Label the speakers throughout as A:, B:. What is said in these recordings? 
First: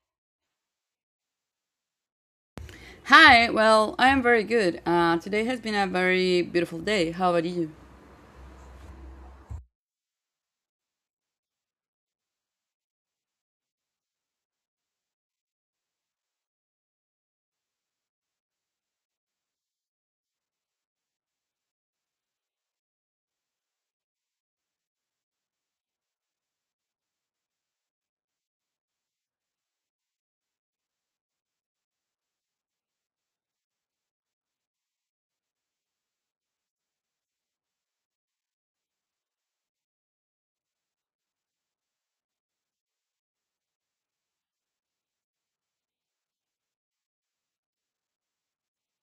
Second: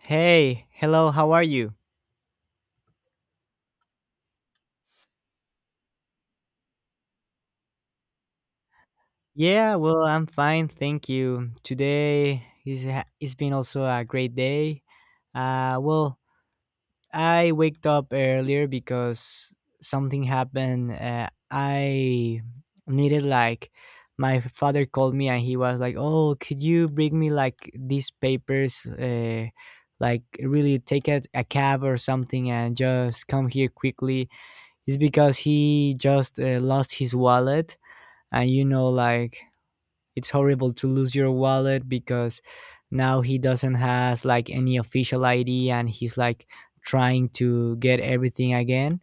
A: Hey, hello, how are you?
B: Hi, well, I am very good. Today has been a very beautiful day. How about you?
A: Yeah, well, I'm fine, thank you. Today it's been also a great day. Uh, well, I waked up earlier because something happened. I needed like My father called me and he was like, "Oh, could you bring me like these papers? Like really take a cab or something and just come here quickly." It's because he just lost his wallet, and you know like it's horrible to lose your wallet because now he doesn't has like any official id, and he's like trying to get everything again.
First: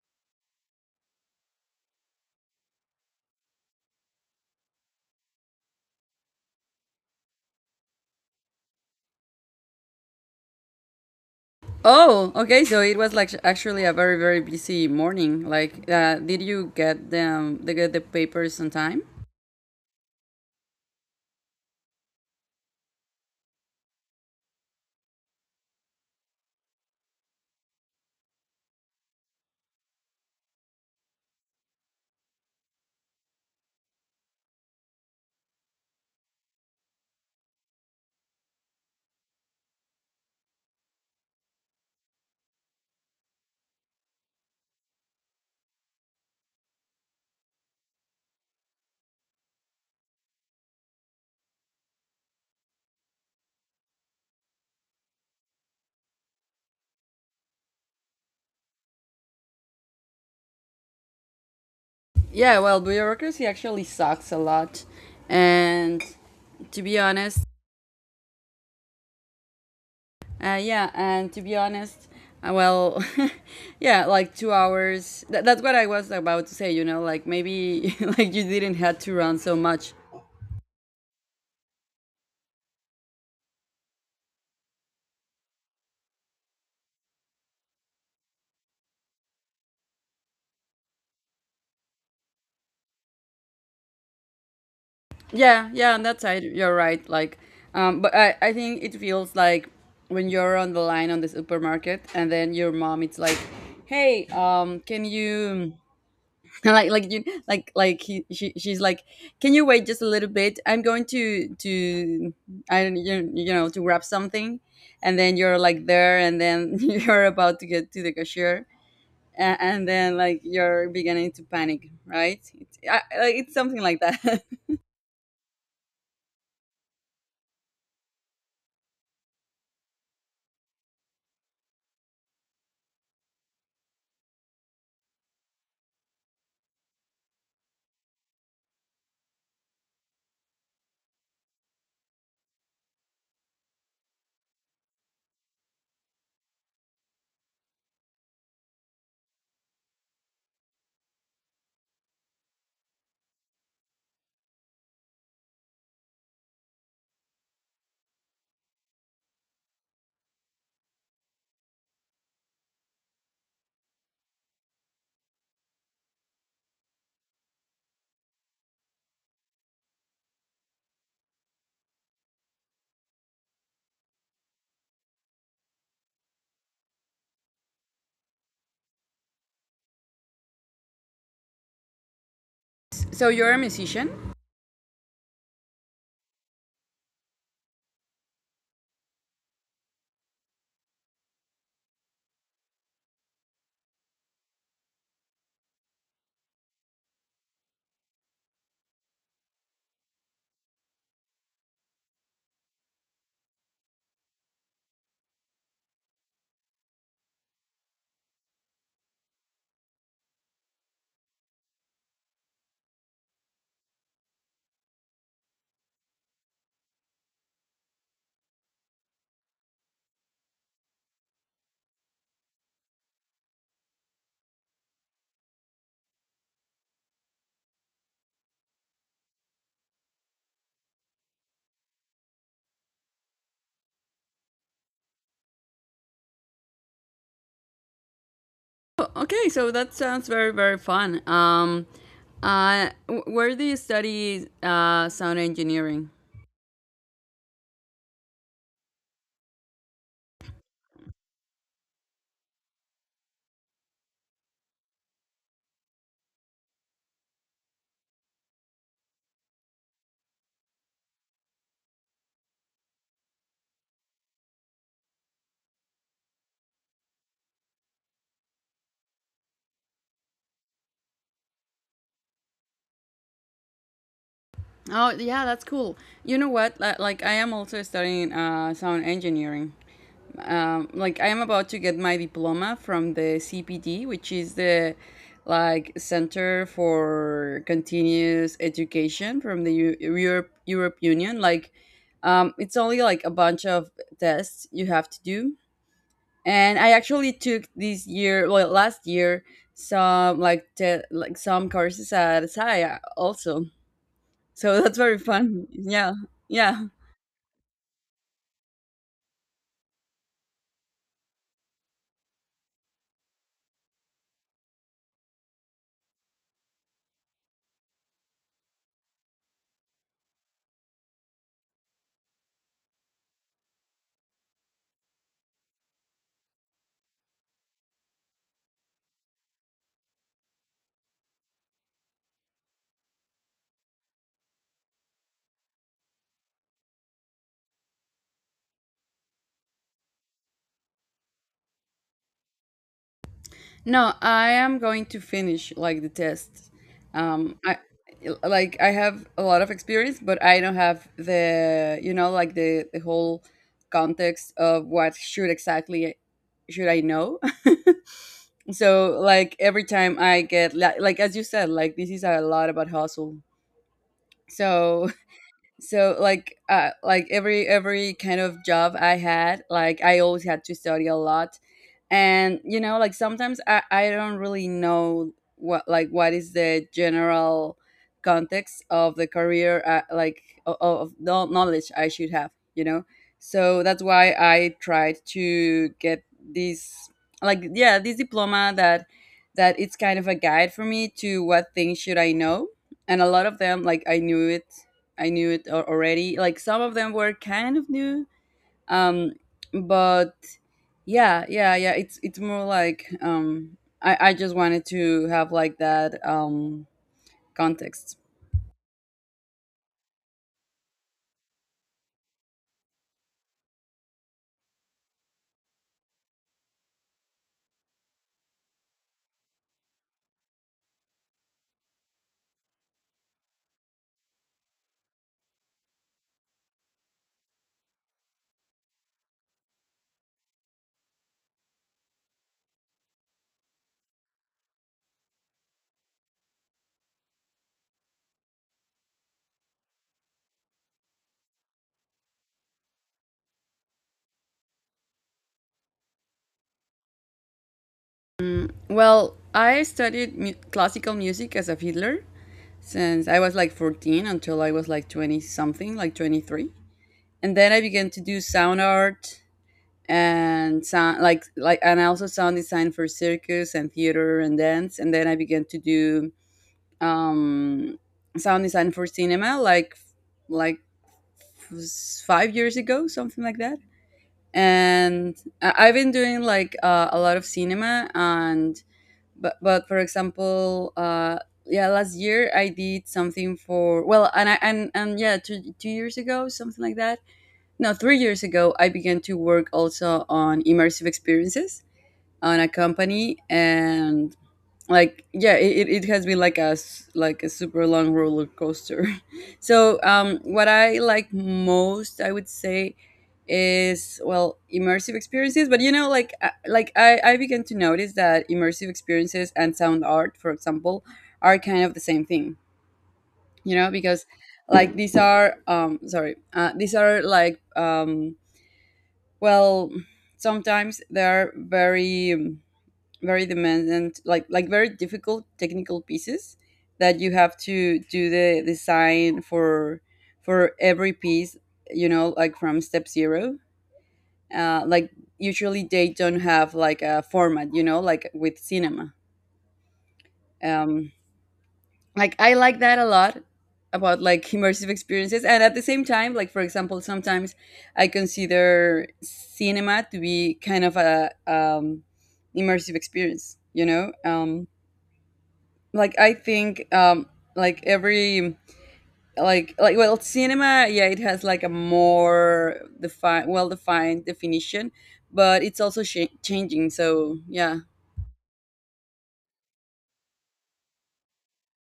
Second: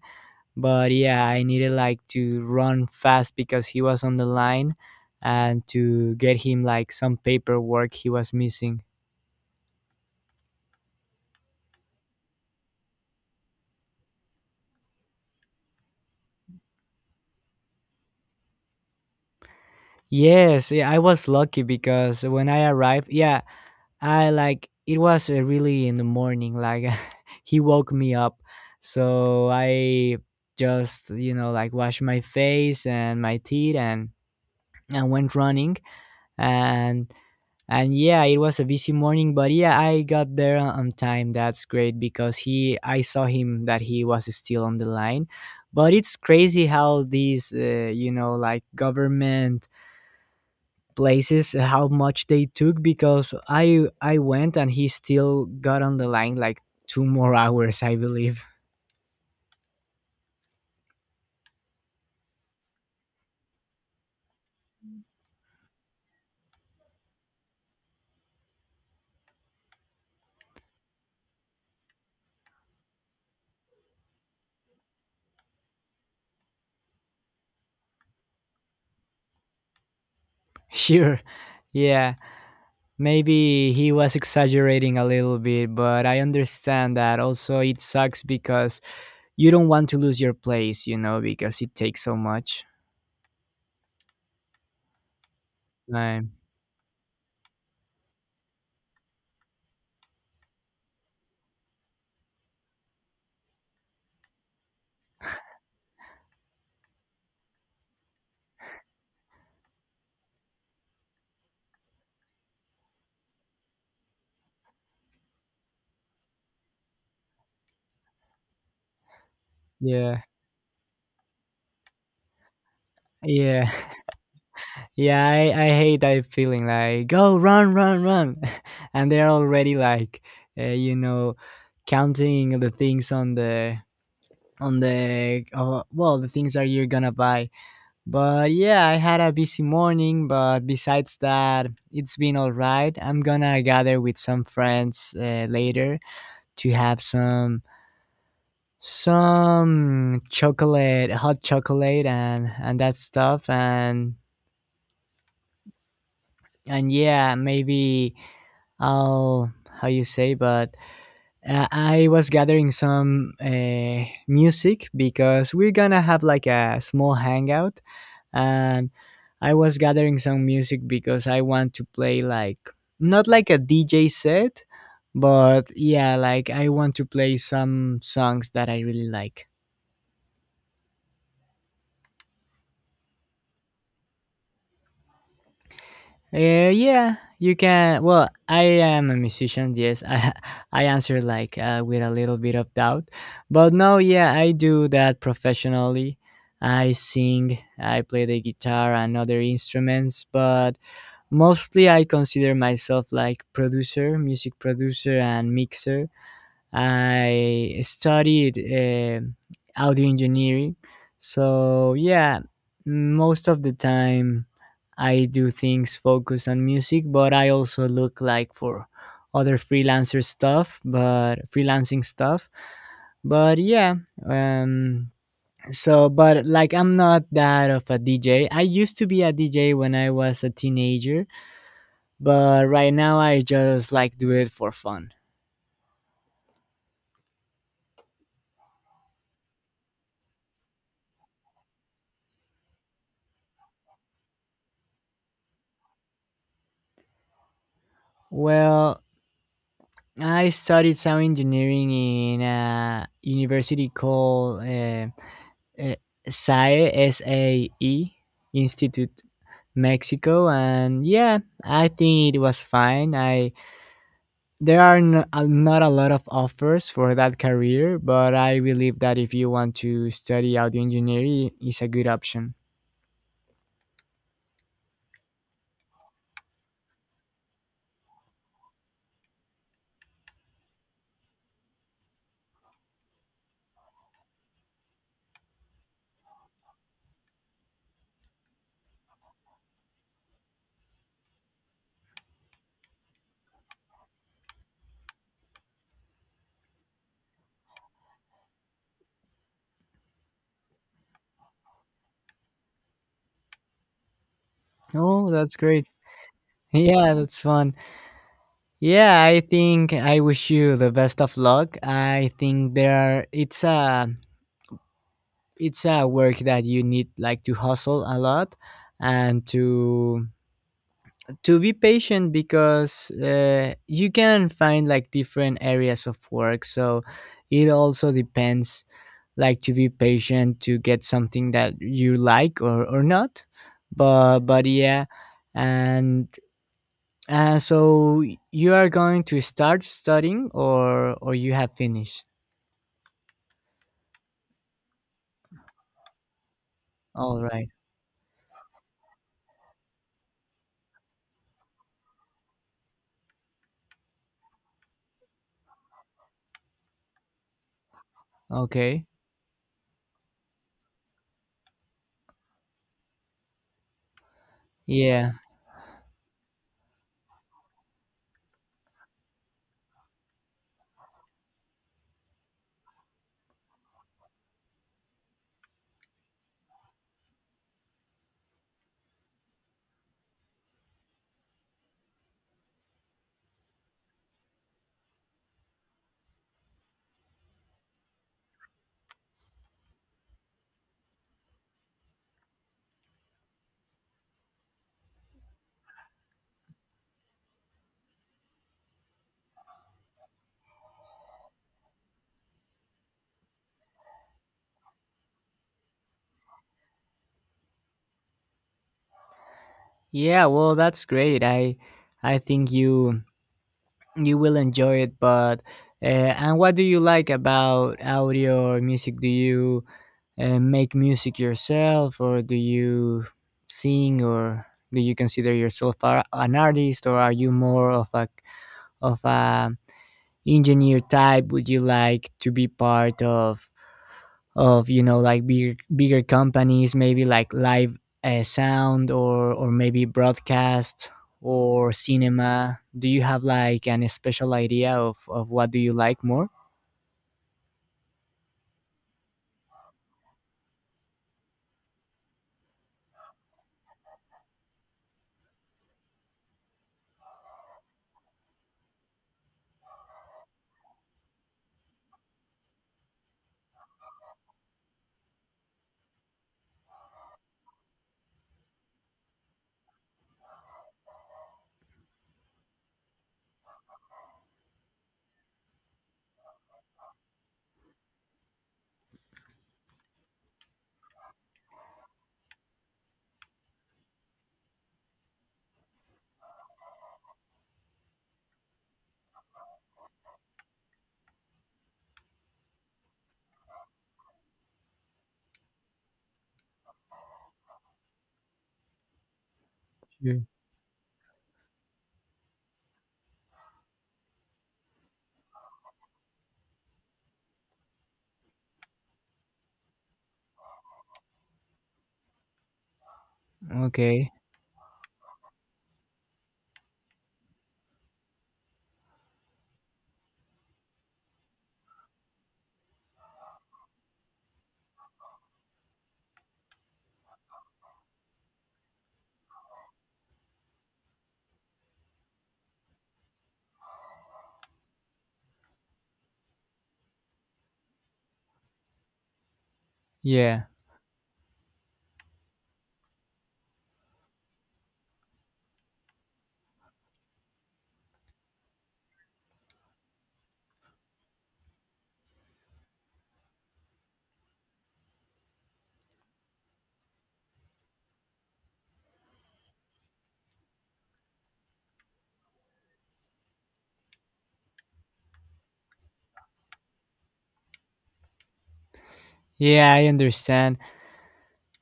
A: But yeah, I needed like to run fast because he was on the line, and to get him like some paperwork he was missing.
B: Oh, okay, so it was like actually a very, very busy morning. Like, did you get them, they get the papers on time?
A: Yes yeah, I was lucky because when I arrived, yeah, I, like, it was really in the morning. Like, he woke me up, so I just like washed my face and my teeth and went running, and yeah, it was a busy morning, but yeah, I got there on time. That's great, because he, I saw him that he was still on the line. But it's crazy how these like government places, how much they took, because I went and he still got on the line like 2 more hours, I believe.
B: Yeah, well, bureaucracy actually sucks a lot. And to be honest, yeah, and to be honest, well, yeah, like 2 hours. That's what I was about to say, like maybe like you didn't have to run so much.
A: Sure. Yeah, maybe he was exaggerating a little bit, but I understand that also it sucks because you don't want to lose your place, you know, because it takes so much
B: Yeah, yeah, on that
A: time.
B: side, you're right. Like, but I think it feels like when you're on the line on the supermarket and then your mom, it's like, hey, can you, like you, like he, she, she's like, can you wait just a little bit? I'm going to, I don't, you know, to grab something, and then you're like there, and then you're about to get to the cashier. And then,
A: Yeah.
B: like you're beginning to panic, right? It's
A: Yeah.
B: something like that.
A: Yeah, I, I hate that feeling, like, go run, run, run. And they're already like, uh, you know, counting the things on on the things that you're gonna buy. But yeah, I had a busy morning, but besides that, it's been all right. I'm gonna gather with some friends later to have some chocolate hot chocolate and that stuff, and yeah, maybe I'll, how you say, but I was gathering some music because we're gonna have like a small hangout, and I was gathering some music because I want to play, like, not like a DJ set, but yeah, like I want to play some songs that I really like.
B: So you're a musician.
A: I am a musician. Yes, I I answer like with a little bit of doubt, but no, yeah, I do that professionally. I sing, I play the guitar and other instruments, but mostly I consider myself like producer, music producer, and mixer. I studied audio engineering. So, yeah, most of the time I do things focused on music, but I also look like for other freelancer stuff, but freelancing stuff. But yeah, um, but like I'm not that of a DJ. I used to be a DJ when I was a teenager, but right now I just like do it for fun.
B: Oh, okay, so that sounds very, very fun. Where do you study sound engineering?
A: Well, I studied sound engineering in a university called uh, SAE, SAE, Institute Mexico, and yeah, I think it was fine. I There are not a lot of offers for that career, but I believe that if you want to study audio engineering, it's a good option.
B: Oh, yeah, that's cool. You know what? Like, I am also studying sound engineering. Like, I am about to get my diploma from the CPD, which is the like Center for Continuous Education from the Europe Union. Like, it's only like a bunch of tests you have to do, and I actually took this year, well, last year, like some courses at SIA also. So that's very
A: Oh, that's
B: fun.
A: great!
B: Yeah, yeah.
A: Yeah, that's fun. Yeah, I think I wish you the best of luck. I think there it's a work that you need like to hustle a lot and to be patient because you can find like different areas of work. So it also depends, like, to be patient to get something that you like, or not. But yeah, and so you are going to start studying, or you have finished?
B: No, I am going to finish like the test.
A: All right.
B: I like I have a lot of experience, but I don't have the you know like the whole context of what should I know.
A: Okay.
B: So like every time I get like as you said, like this is a lot about hustle, so
A: Yeah.
B: so like every kind of job I had, like I always had to study a lot. And you know, like sometimes I don't really know what is the general context of the career, of the knowledge I should have, you know. So that's why I tried to get this, this diploma that it's kind of a guide for me to what things should I know. And a lot of them, like I knew it, already. Like some of them were kind of new. um but yeah, yeah, yeah, it's more like, I just wanted to have like that, context.
A: Yeah. Well, that's great. I think you, you will enjoy it. But uh, and what do you like about audio or music? Do you make music yourself, or do you sing, or do you consider yourself an artist, or are you more of a of a engineer type? Would you like to be part of? Of, you know, like bigger bigger companies, maybe like live sound, or maybe broadcast or cinema? Do you have like an special idea of what do you like more?
B: Well, I studied classical music as a fiddler since I was like 14 until I was like 20, something like 23. And then I began to do sound art and sound like and also sound design for circus and theater and dance. And then I began to do, um sound design for cinema, like was 5 years ago, something like that. And I've been doing like, a lot of cinema, and but for example, yeah, last year I did something for, well, and I and yeah, two years ago, something like that. No, 3 years ago, I began to work also on immersive experiences on a company. And like, yeah, it has been like a a super long roller coaster. So,
A: Sure.
B: what I like most, I would say, is, well, immersive experiences. But I began to notice that immersive experiences and sound art, for example, are kind of the same thing, you know. Because
A: Okay.
B: like, these are like, well, sometimes they are very, very demanding, like, very difficult technical pieces that you have to do the design for every piece, you know. Like from step zero, like usually they don't have like a format, you know, like with cinema.
A: Yeah.
B: um, like, I like that a lot about like immersive experiences, and at the same time, like for example, sometimes I consider cinema to be kind of a, immersive experience, you know. um, like, I think, like, every like well, cinema, yeah, it has like a more defined, well defined definition, but it's also changing. So, yeah.
A: Yeah, I understand.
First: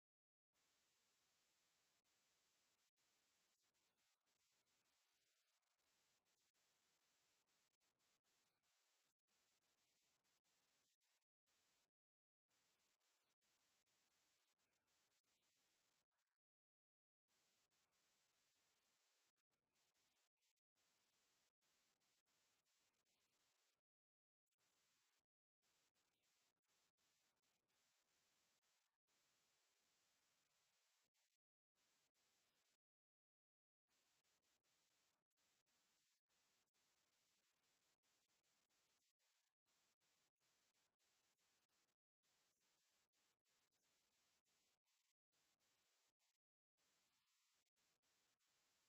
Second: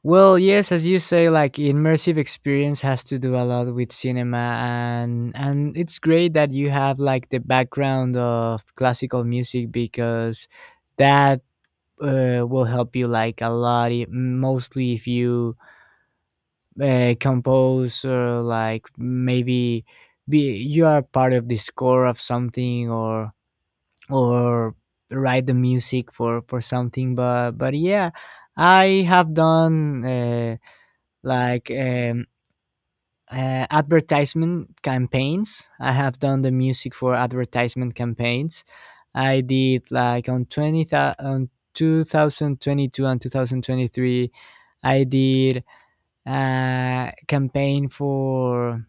A: Well, yes, as you say, like immersive experience has to do a lot with cinema, and it's great that you have like the background of classical music because that will help you like a lot, mostly if you compose, or like maybe be you are part of the score of something, or write the music for something. But yeah, I have done like um advertisement campaigns. I have done the music for advertisement campaigns. I did like on on 2022 and 2023 I did a campaign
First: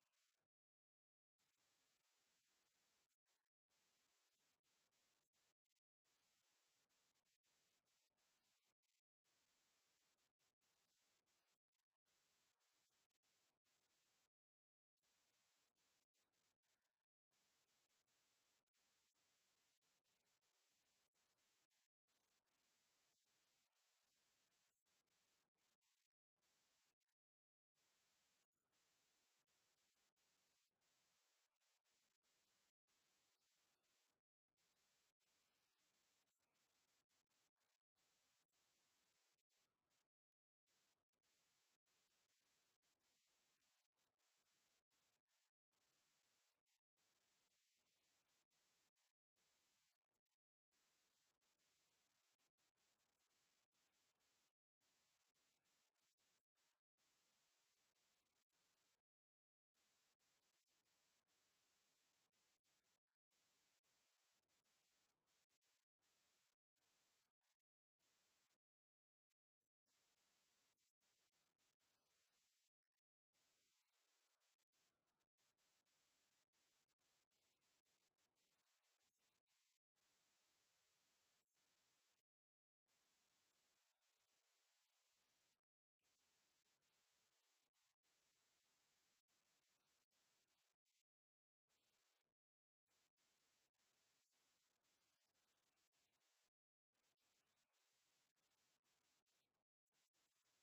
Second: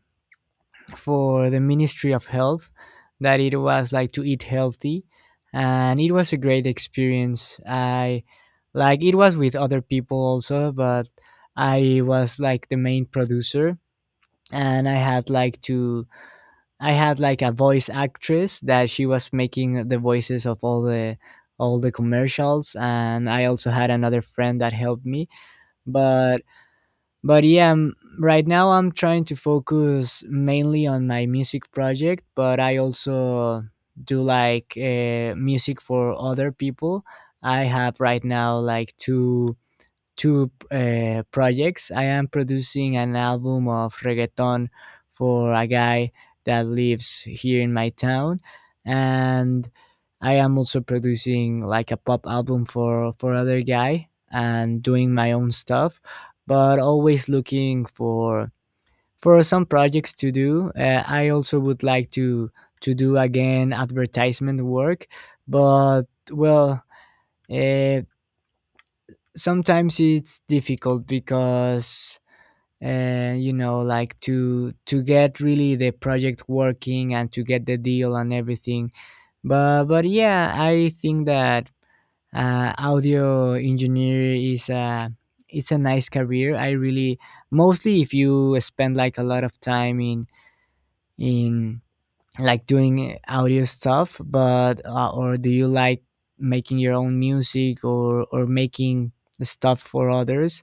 A: for the Ministry of Health that it was like to eat healthy, and it was a great experience. I Like, it was with other people also, but I was like the main producer, and I had like to, I had like a voice actress that she was making the voices of all the, all the commercials, and I also had another friend that helped me. But but yeah m- right now I'm trying to focus mainly on my music project, but I also do like music for other people. I have right now like 2 projects. I am producing an album of reggaeton for a guy that lives here in my town, and I am also producing like a pop album for other guy and doing my own stuff, but always looking for some projects to do. I also would like to do again advertisement work, but well. Uh, Sometimes it's difficult because you know like to get really the project working and to get the deal and everything. But yeah, I think that audio engineer is a it's a nice career, I really, mostly if you spend like a lot of time in in like doing audio stuff, but or do you like making your own music, or making the stuff for others.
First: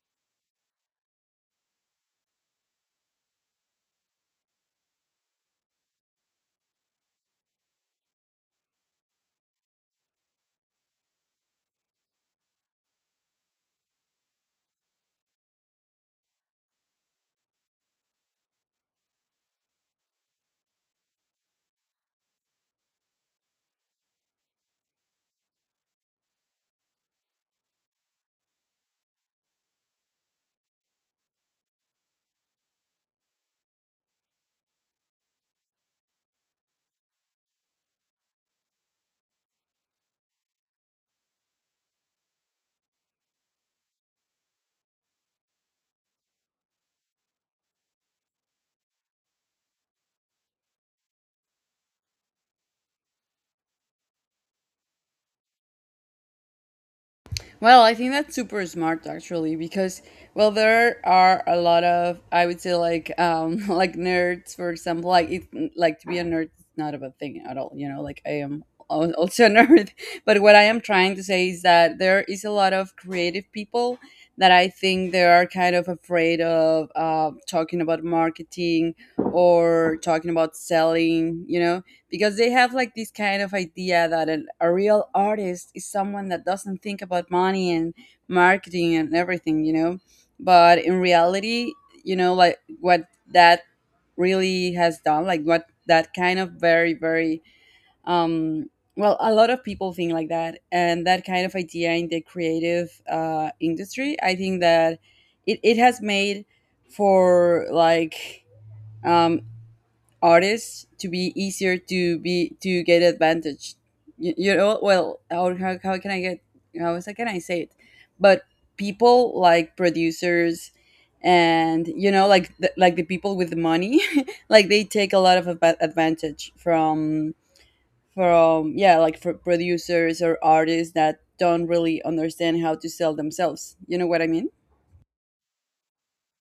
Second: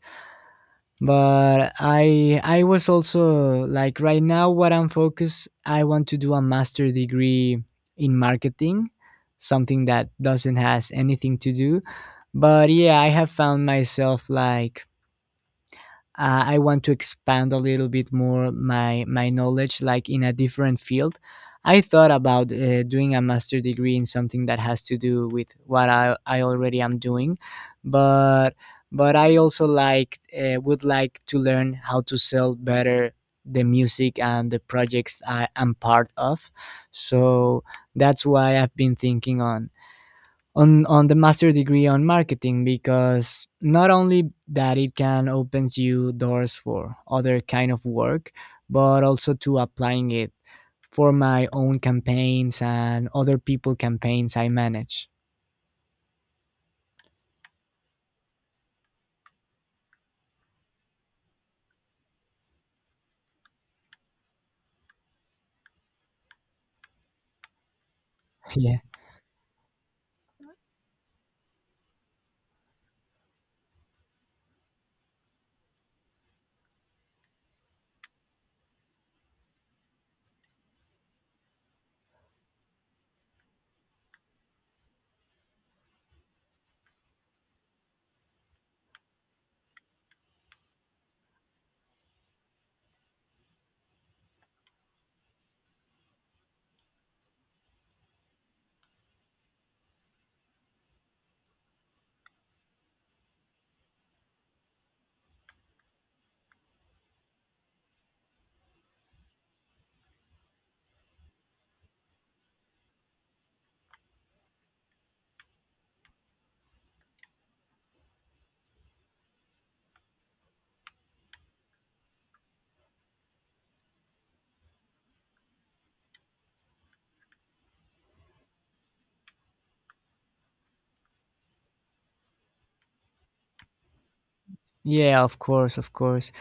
A: But I was also like, right now, what I'm focused, I want to do a master degree in marketing, something that doesn't has anything to do. But yeah, I have found myself like I want to expand a little bit more my my knowledge, like in a different field. I thought about doing a master degree in something that has to do with what I already am doing, but but I also like would like to learn how to sell better the music and the projects I am part of. So that's why I've been thinking on on the master degree on marketing because not only that it can opens you doors for other kind of work, but also to applying it for my own campaigns and other people campaigns I manage.
B: Well, I think that's super smart, actually, because, well, there are a lot of, I would say, like, like nerds, for example. Like it, like to be a nerd is not a bad thing at all, you know, like I am
A: Yeah,
B: al- also a nerd. But what I am trying to say is that there is a lot of creative people that I think they are kind of afraid of, talking about marketing or talking about selling, you know, because they have like this kind of idea that an, a real artist is someone that doesn't think about money and marketing and everything, you know. But in reality, you know, like what that really has done, like what that kind of very, very, um well, a lot of people think like that. And that kind of idea in the creative industry, I think that it has made for like, um artists to be easier to be, to get advantage. You know, well, how can I get, how is, can I say it, but people like producers, and you know, like the people with the money like they take a lot of advantage from, yeah, like for producers or artists that don't really understand how to sell themselves, you know what I mean.
A: yeah, of course, of course.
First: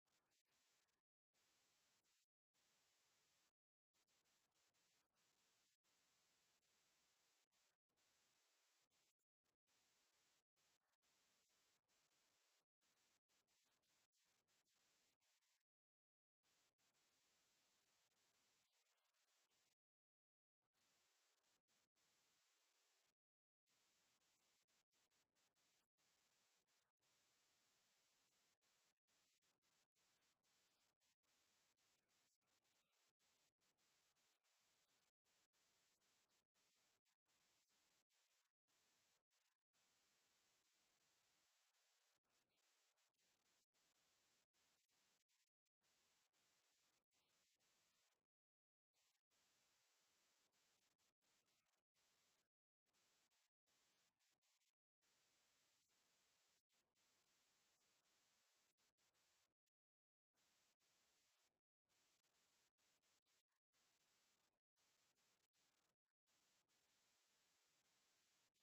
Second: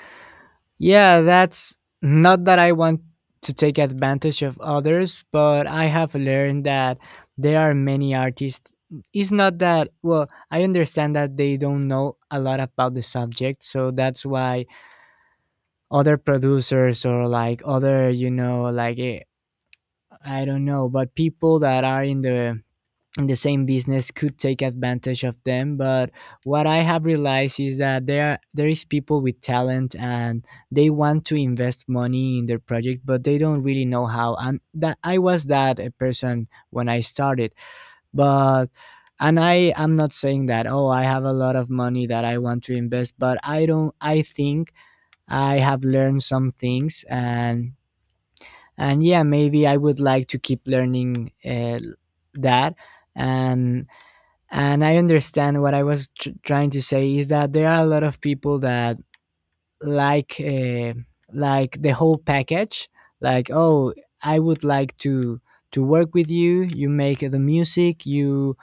A: Yeah, that's not that I want to take advantage of others, but I have learned that there are many artists. It's not that, well, I understand that they don't know a lot about the subject. So that's why other producers, or like other, you know, like, eh, I don't know, but people that are in the same business could take advantage of them. But what I have realized is that there is people with talent and they want to invest money in their project, but they don't really know how, and that, I was that a person when I started. But and I am not saying that, oh, I have a lot of money that I want to invest, but I don't. I think I have learned some things and yeah, maybe I would like to keep learning, that. and and I understand, what I was trying to say is that there are a lot of people that like, like the whole package. Like, oh, I would like to work with you. You make the music. You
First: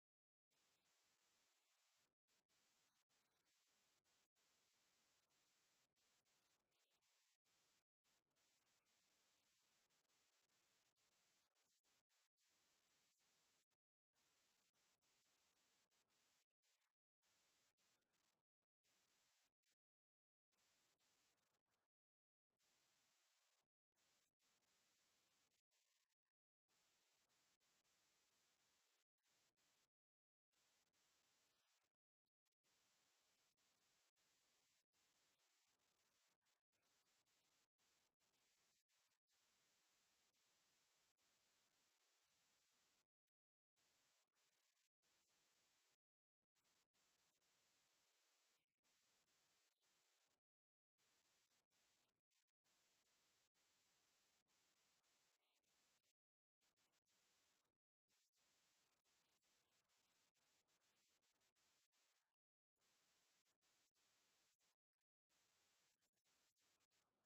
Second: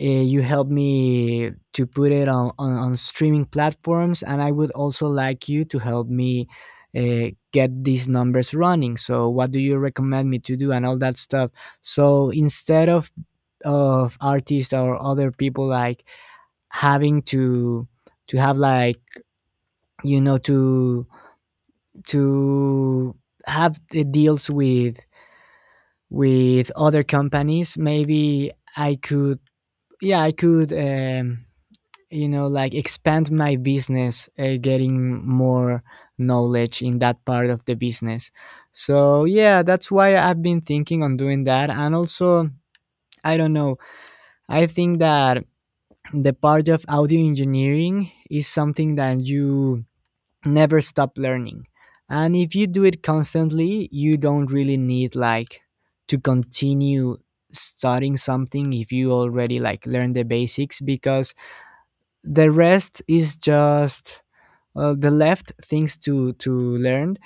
A: you help me to put it on, on streaming platforms, and I would also like you to help me get these numbers running. So, what do you recommend me to do, and all that stuff. So instead of artists or other people like having to have like, you know, to to have the deals with other companies, maybe I could, yeah, I could, you know, like expand my business, getting more knowledge in that part of the business. So yeah, that's why I've been thinking on doing that. And also, I don't know, I think that the part of audio engineering is something that you never stop learning. And if you do it constantly, you don't really need like to continue starting something if you already like learn the basics because the rest is just the left things to learn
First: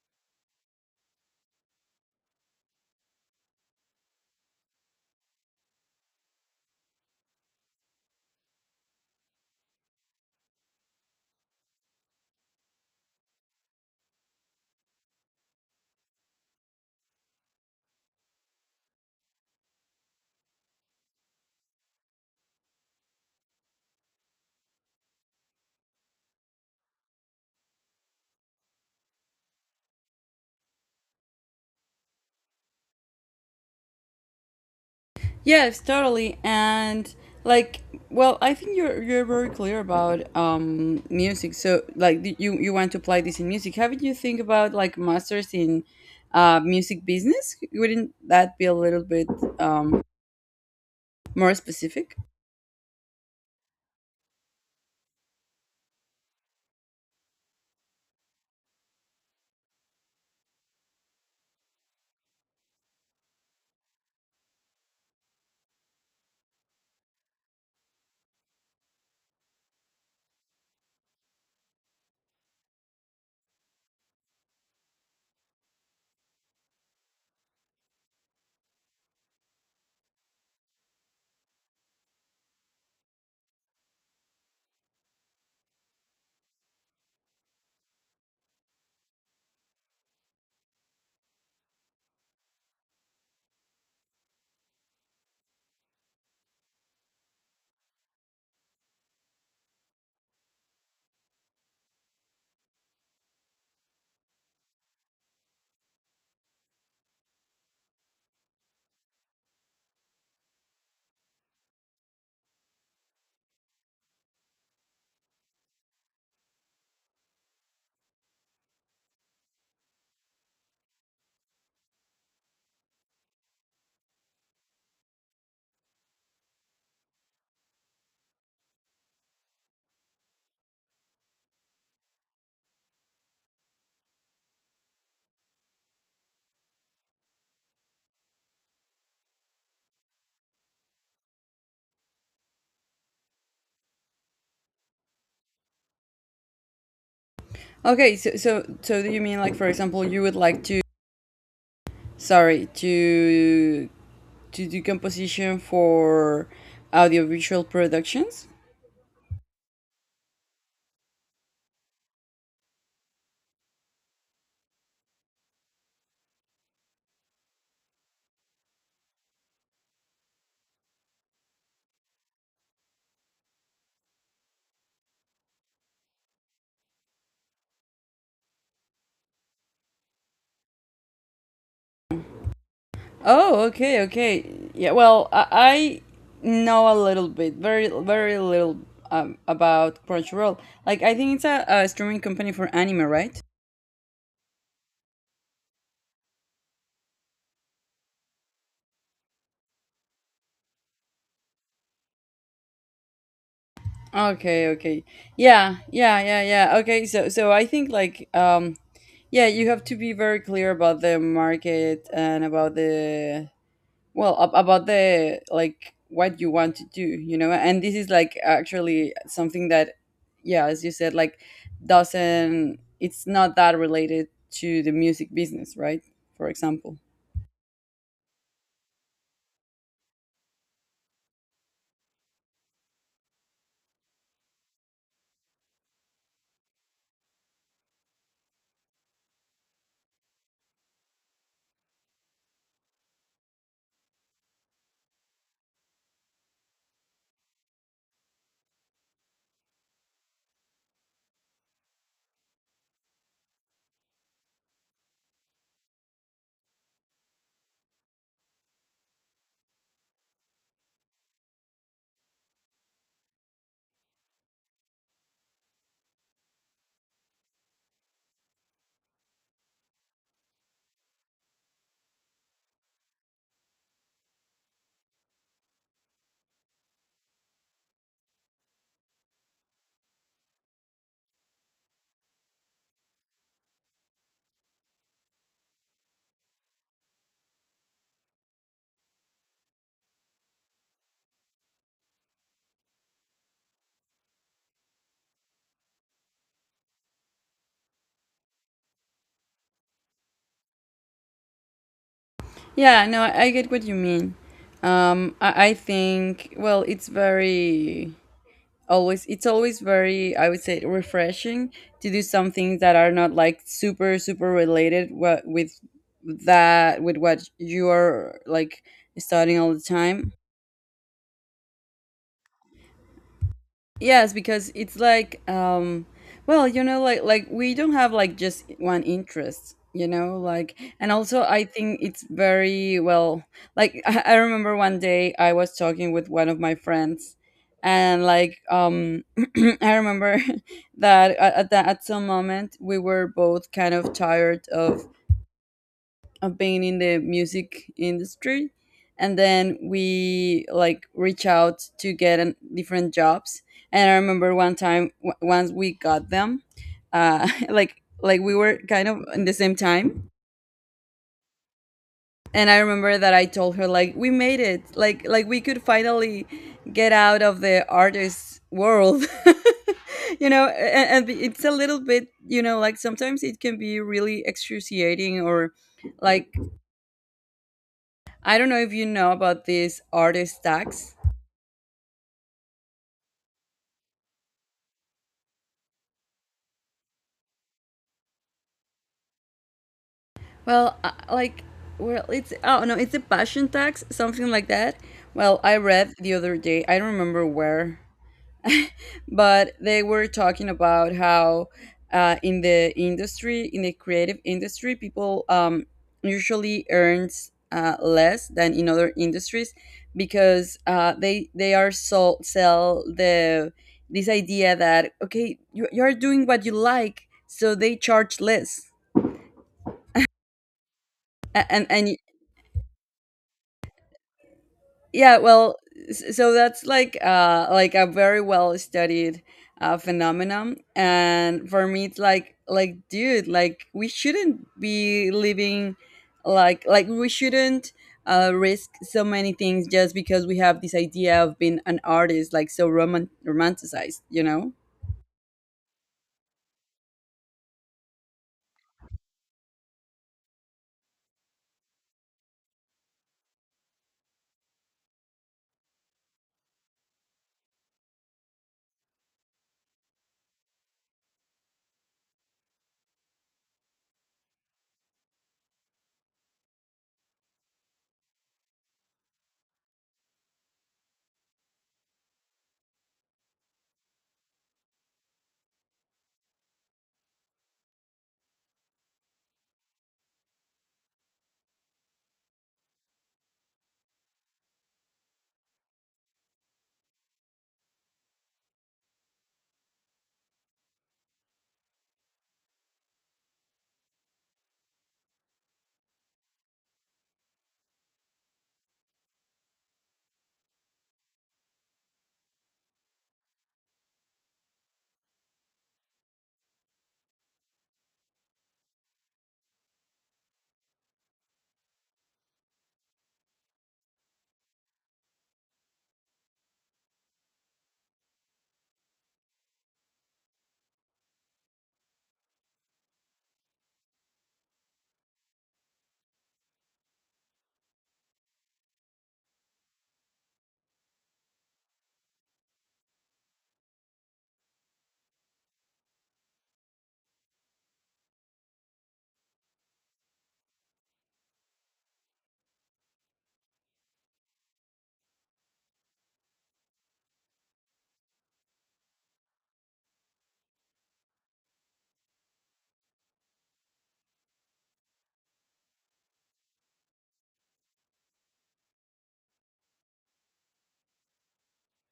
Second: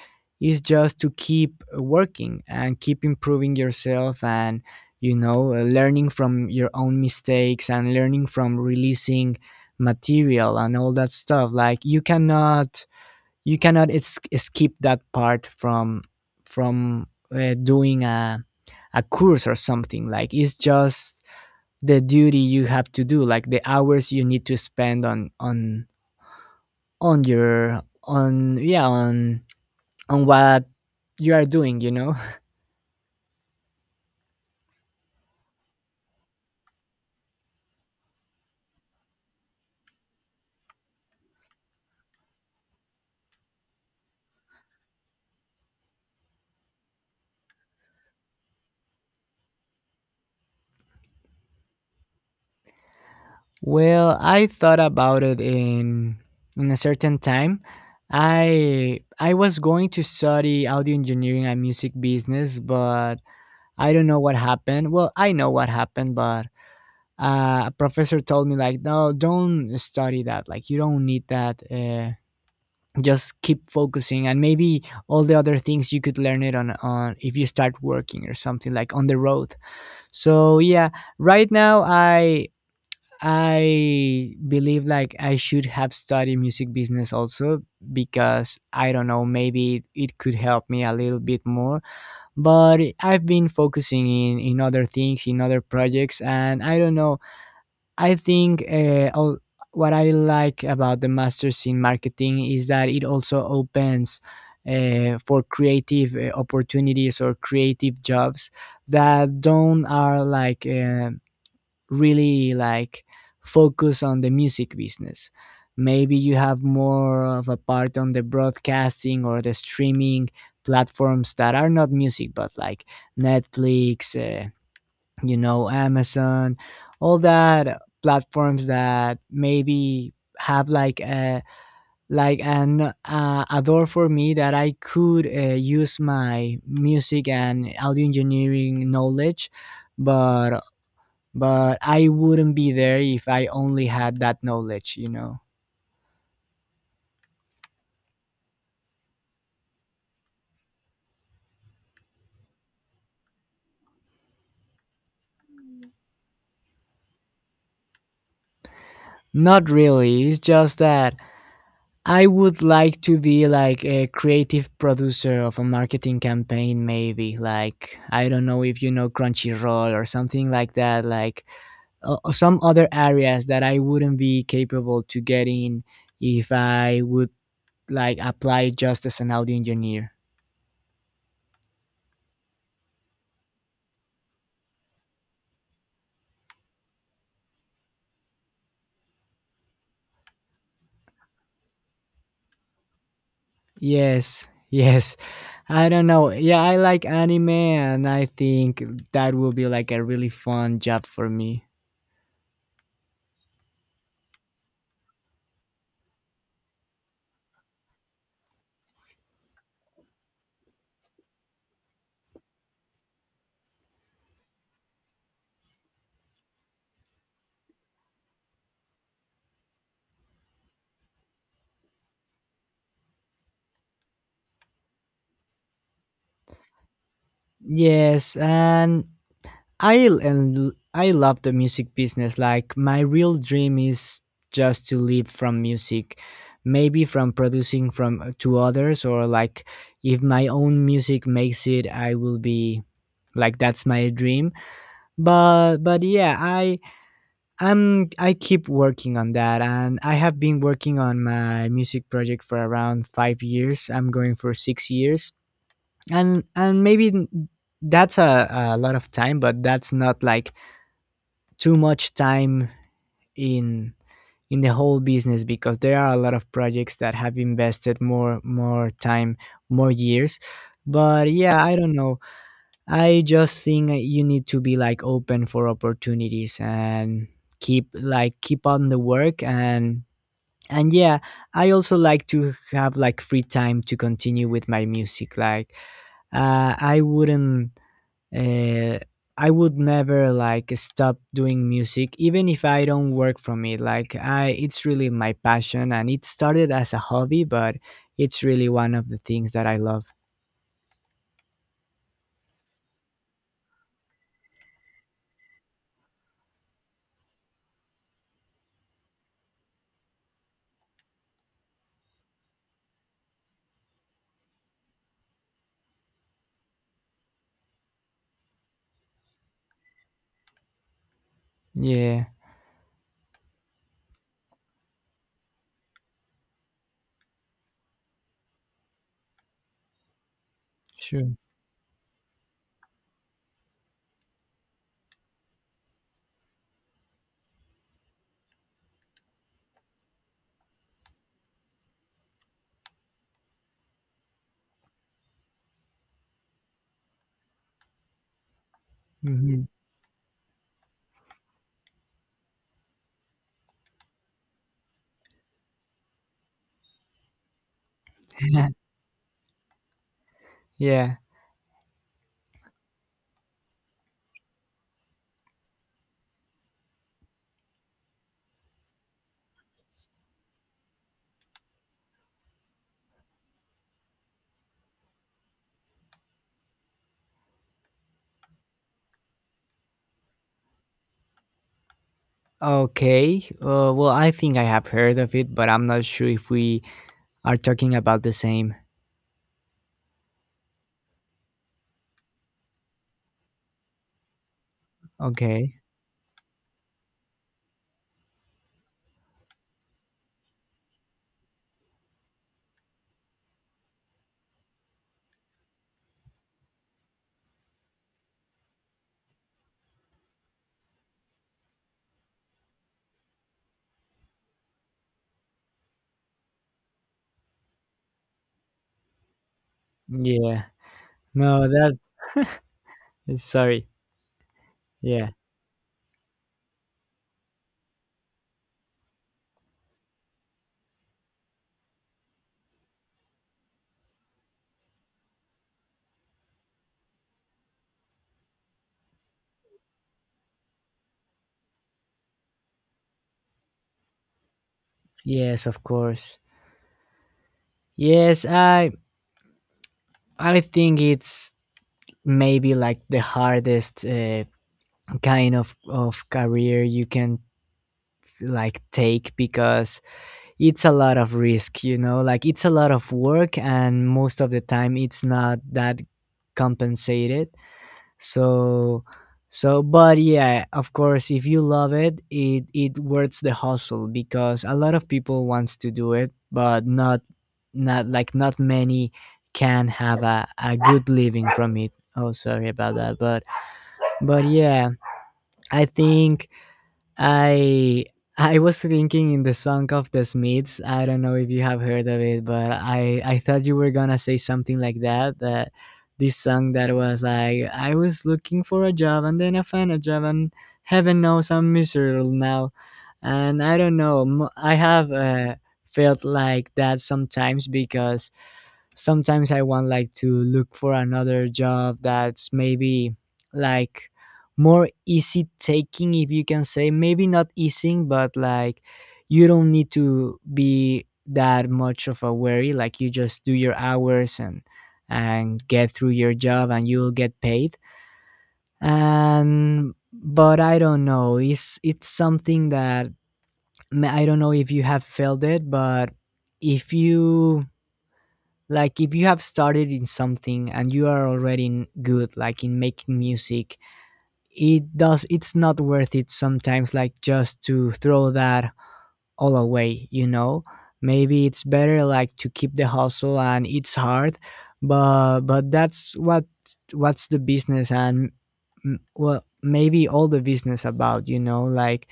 A: is just to keep working and keep improving yourself and learning from your own mistakes and learning from releasing material and all that stuff like you cannot es- skip that part from doing a course or something like it's just the duty you have to do like the hours you need to spend on your on yeah on what you are doing.
B: Yes, totally. And like, well, I think you're very clear about, music. So like, you want to apply this in music. Haven't you think about like masters in music business? Wouldn't that be a little bit, um more specific?
A: Well, I thought about it in a certain time. I was going to study audio engineering and music business, but I don't know what happened. Well, I know what happened, but a professor told me like, no, don't study that, like, you don't need that. Just keep focusing, and maybe all the other things you could learn it on if you start working or something, like on the road. So yeah, right now I believe like I should have studied music business also, because I don't know, maybe it could help me a little bit more. But I've been focusing in other things, in other projects, and I don't know. I think what I like about the masters in marketing is that it also opens for creative opportunities or creative jobs that don't are like really like focus on the music business. Maybe you have more of a part on the broadcasting or the streaming platforms that are not music, but like Netflix. You know, Amazon, all that platforms that maybe have like a like an a door for me that I could use my music and audio engineering knowledge, but but I wouldn't be there if I only had that knowledge, you know.
B: Okay, so so do you mean like, for example, you would like to, sorry, to do composition for audiovisual productions?
A: Not really. It's just that I would like to be like a creative producer of a marketing campaign, maybe. Like, I don't know if you know Crunchyroll or something like that, like some other areas that I wouldn't be capable to get in if I would like apply just as an audio engineer.
B: Oh, okay, okay. Yeah, well, I know a little bit, very, very little, about Crunchyroll. Like, I think it's a, streaming company for anime, right?
A: Yes, yes. I don't know. Yeah, I like anime, and I think that will be like a really fun job for me.
B: Okay, okay. Yeah, yeah, yeah, yeah. Okay, so I think like, yeah, you have to be very clear about the market and about the, like, what you want to do, you know. And this is like actually something that, yeah, as you said, like, doesn't it's not that related to the music business, right? For example.
A: Yes, and and I love the music business. Like my real dream is just to live from music, maybe from producing, from to others, or like if my own music makes it, I will be like, that's my dream. But yeah, I keep working on that, and I have been working on my music project for around 5 years. I'm going for 6 years, and that's a lot of time, but that's not like too much time in in the whole business, because there are a lot of projects that have invested more more time, more years. But yeah, I don't know, I just think that you need to be like open for opportunities and keep like keep on the work, and yeah, I also like to have like free time to continue with my music like. uh, i wouldn't uh, I would never like stop doing music, even if I don't work from it. Like I, it's really my passion, and it started as a hobby, but it's really one of the things that I love.
B: Yeah, no, I I get what you mean. I think, well, it's always very, I would say, refreshing to do something that are not like super, super related what with, that with what you are like studying all the time.
A: Yeah,
B: Yes, because it's like, well, you know, like, we don't have like just one interest, you know. Like, and
A: sure.
B: also I think it's very well, like, I remember one day I was talking with one of my friends. And like, I remember that at, that, at some moment we were both kind of tired of being in the music industry. And
A: Hmm.
B: then we like reach out to get different jobs. And I remember once we got them, uh like we were kind of in the same time.
A: Yeah.
B: And I remember that I told her, like, we made it, like, we could finally get out of the artist world. You know, and it's a little bit, you know, like, sometimes it can be really excruciating or, like, I don't know if you know about this artist tax.
A: Okay. Well, I think I have heard of it, but I'm not sure if we are talking about the same.
B: Well, like, well, it's oh no, it's a passion tax, something like that. Well, I
A: Okay.
B: read the other day, I don't remember where, but they were talking about how, in the creative industry people, usually earns, less than in other industries. Because they are so sell the, this idea that, okay, you're doing what you like, so they charge less.
A: Yeah. No,
B: A- and
A: that.
B: and
A: Sorry. Yeah.
B: yeah, well, so that's like, like a very well studied phenomenon. And for me, it's like, dude, like we shouldn't be living, like we shouldn't risk so many things just because we have this idea of being an artist like so romanticized, you know?
A: Yes, of course. Yes, I think it's maybe like the hardest kind of career you can like take, because it's a lot of risk, you know, like it's a lot of work, and most of the time it's not that compensated. So so but yeah, of course, if you love it, it it worths the hustle, because a lot of people wants to do it, but not not like not many can have a good living from it. Oh, sorry about that, but yeah, I think I I was thinking in the song of the Smiths. I don't know if you have heard of it, but I thought you were gonna say something like that. That this song that was like, I was looking for a job, and then I found a job, and heaven knows I'm miserable now. And I don't know. I have felt like that sometimes, because sometimes I want like to look for another job that's maybe like more easy taking, if you can say, maybe not easy, but like you don't need to be that much of a worry, like you just do your hours and get through your job and you'll get paid. And but I don't know, it's something that I don't know if you have felt it, but if you like if you have started in something and you are already in good like in making music, it does it's not worth it sometimes like just to throw that all away, you know. Maybe it's better like to keep the hustle, and it's hard, but that's what what's the business. And mm, well, maybe all the business about like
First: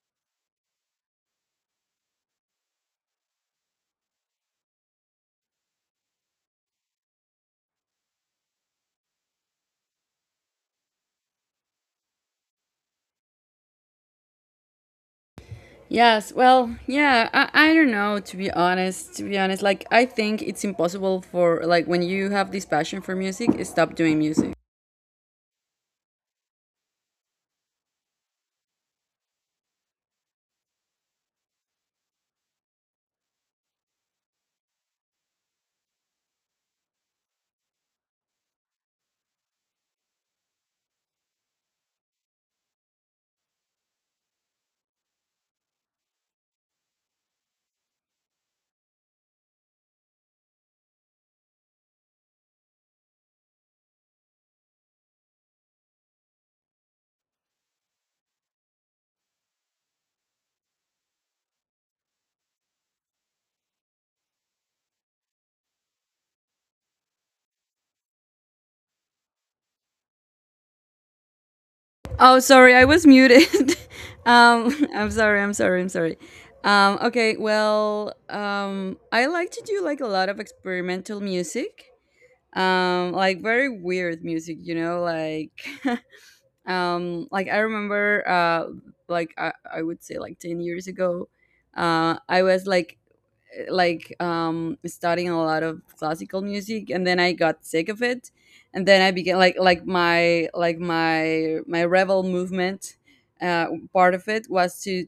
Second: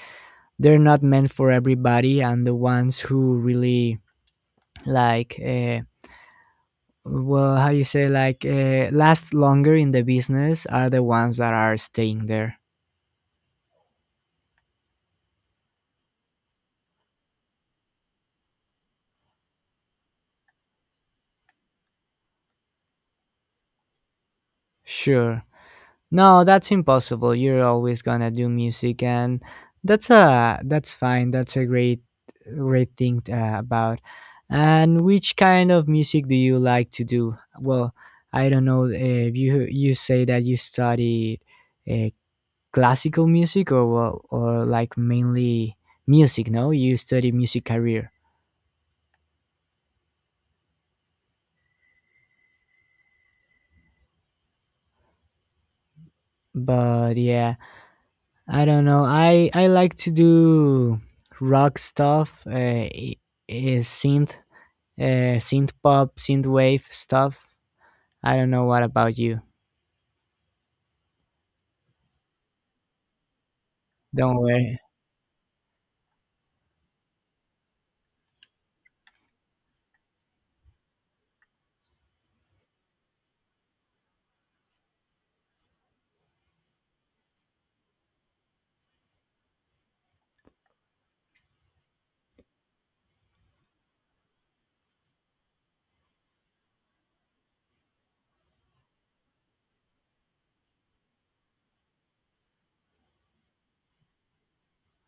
A: they're not meant for everybody, and the ones who really like well, how you say, like last longer in the business are the ones that are staying there.
B: Yes, well, yeah, I don't know, to be honest, like I think it's impossible for, like, when you have this passion for music, stop doing music.
A: Sure. No, that's impossible, you're always gonna do music, and that's a that's fine, that's a great great thing about. And which kind of music do you like to do? Well, I don't know, if you you say that you studied, uh, classical music, or well, or like mainly music. No, you study music career. But yeah, I don't know. I like to do rock stuff, synth, synth pop, synth wave stuff. I don't know what about you.
B: Oh, sorry, I was muted.
A: Don't worry.
B: I'm sorry, I'm sorry, I'm sorry. Okay, well, I like to do like a lot of experimental music, like very weird music, you know, like, like I remember, like I would say like 10 years ago, I was like, studying a lot of classical music. And then I got sick of it, and then I began, like, like my rebel movement. uh Part of it was to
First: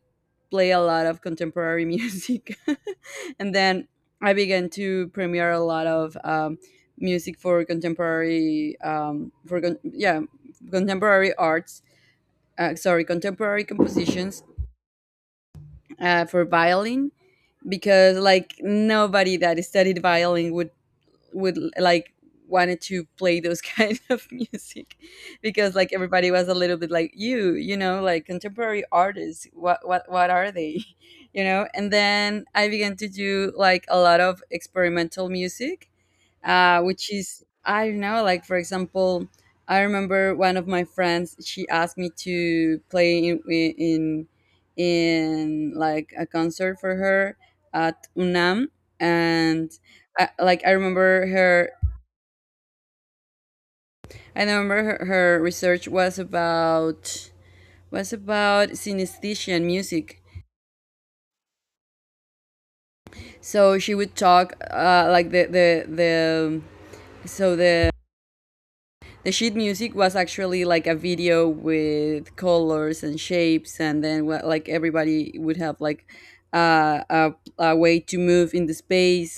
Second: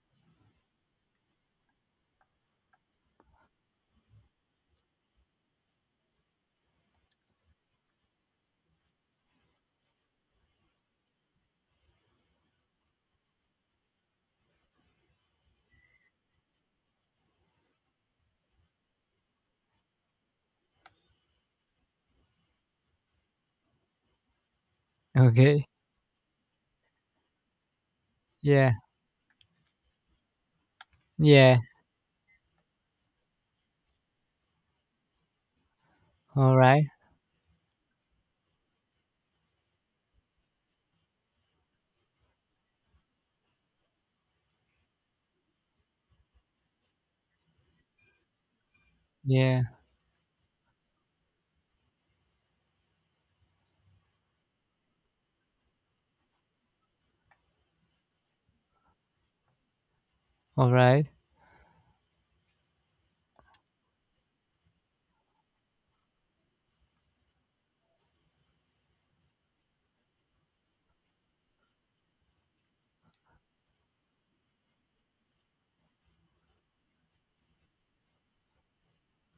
B: play a lot of contemporary music. And then I began to premiere a lot of, music for contemporary, for con- yeah contemporary arts sorry contemporary compositions, for violin, because like nobody that studied violin would, would like wanted to play those kind of music.
A: Okay.
B: Because like everybody was a little bit like, you know, like,
A: Yeah.
B: contemporary artists, what are they, you
A: Yeah.
B: know. And then I began to do like a lot of experimental music,
A: All right.
B: which is, I don't know. Like, for example, I remember one of my friends. She asked me to play in like a concert for her at UNAM.
A: Yeah.
B: And I remember her. I remember her research was about, synesthesia and music.
A: All right.
B: So she would talk, like the so the sheet music was actually like a video with colors and shapes. And then like everybody would have like, uh, a a way to move in the space,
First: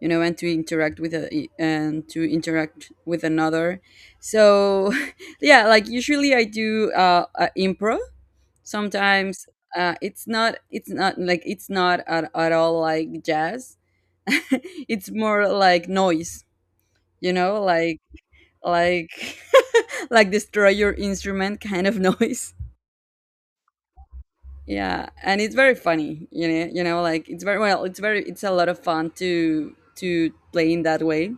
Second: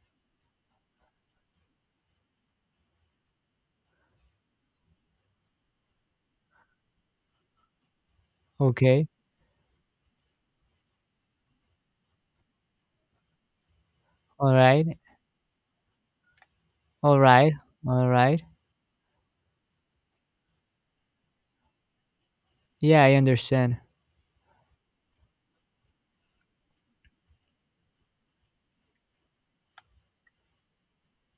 B: you know, and to interact with and to interact with another. So, yeah, like usually I do, improv.
A: Okay.
B: Sometimes, it's not at all like jazz.
A: All right.
B: It's more like noise,
A: All
B: you
A: right.
B: know, like,
A: All right.
B: like like destroy your instrument kind of noise.
A: Yeah, I understand.
B: Yeah, and it's very funny, you know, like it's very well, it's a lot of fun to play in that way.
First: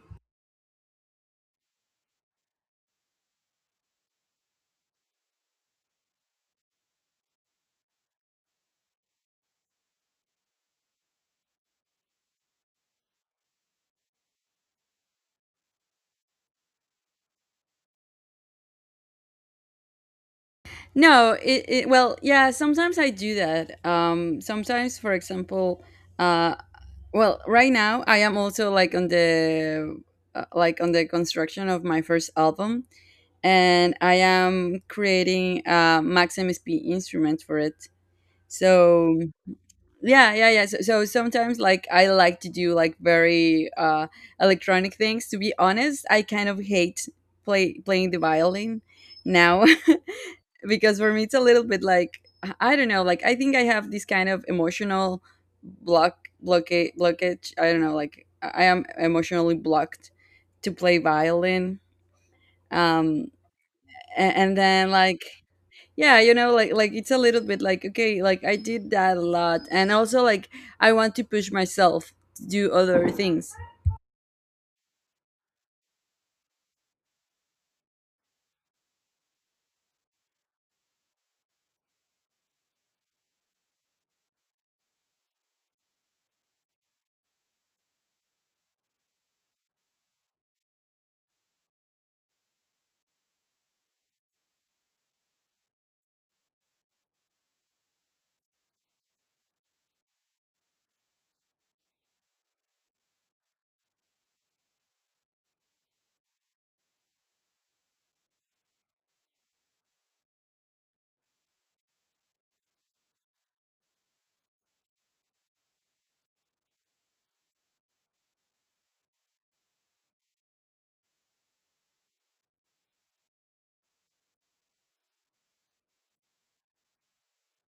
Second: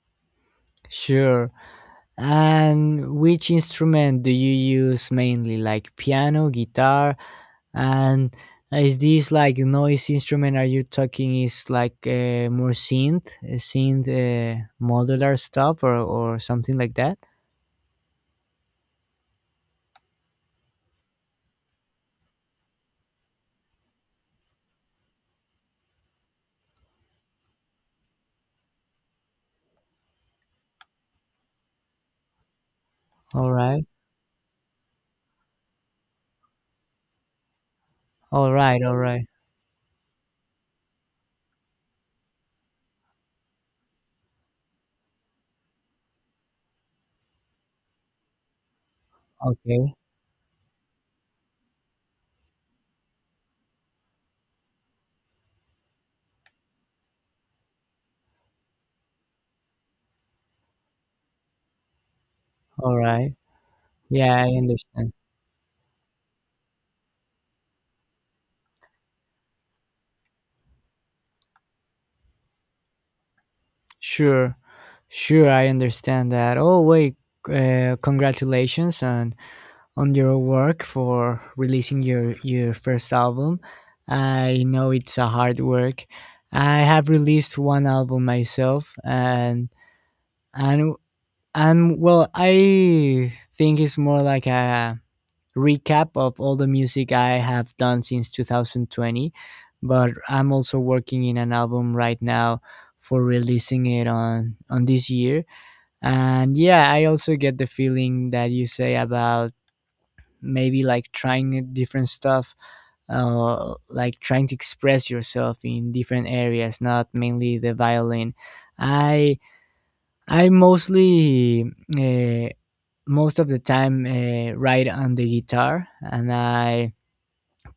A: Sure. And which instrument do you use mainly, like piano, guitar, and is this like noise instrument? Are you talking is like more synth, synth modular stuff, or something like that?
B: No, it, yeah, sometimes I do that, sometimes. For example, uh well, right now I am also like on the, on the construction of my first album.
A: All right,
B: And I am creating a maxim sp instrument for it.
A: all right, all
B: So
A: right.
B: yeah, yeah, yeah. So, sometimes like I like to do like very, electronic things. To be honest, I kind of hate playing the violin now,
A: Okay,
B: because for me it's a little bit like, I don't know, like I think I have this kind of emotional blockage. I don't know, like I am emotionally blocked to play violin.
A: all
B: um
A: right.
B: a-
A: Yeah, I
B: and, then
A: understand.
B: like, yeah, you know, like it's a little bit like, okay, like I did that a lot, and also like I want to push myself to do other things.
A: Sure, sure, I understand that. Oh wait, congratulations on your work for releasing your first album. I know it's a hard work. I have released one album myself, and and well, I think it's more like a recap of all the music I have done since 2020. But I'm also working in an album right now for releasing it on this year. And yeah, I also get the feeling that you say about maybe like trying different stuff, like trying to express yourself in different areas, not mainly the violin. I i mostly uh, most of the time write on the guitar, and I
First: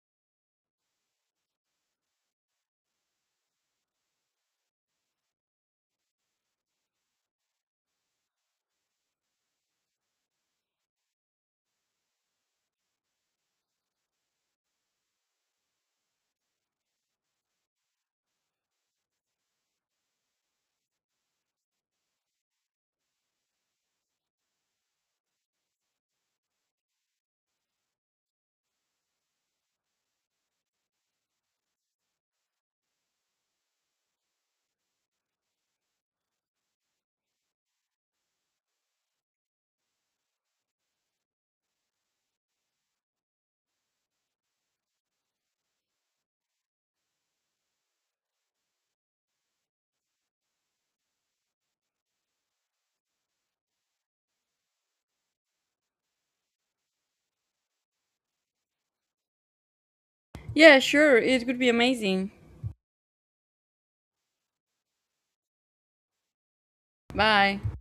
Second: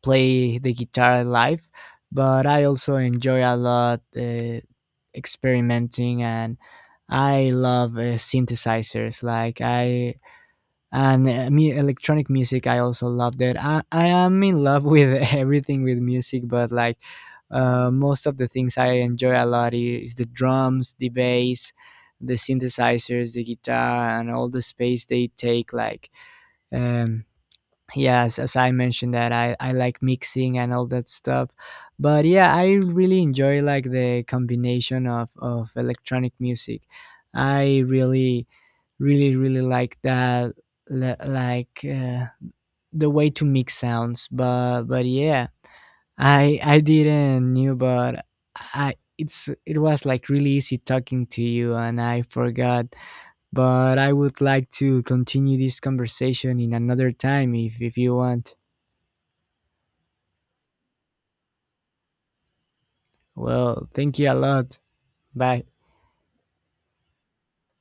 A: play the guitar live, but I also enjoy a lot experimenting, and I love synthesizers, like electronic music, I also love that. I am in love with everything with music, but like most of the things I enjoy a lot is the drums, the bass, the synthesizers, the guitar, and all the space they take, like um, yeah, as I mentioned that I like mixing and all that stuff. But yeah, I really enjoy like the combination of electronic music. I really really really like that. li- like uh, the way to mix sounds, but yeah, I didn't knew, but I it's it was like really easy talking to you, and I forgot, but I would like to continue this conversation in another time if you want.
B: Yeah, sure, it would be amazing.
A: Well, thank you a lot. Bye.
B: Bye.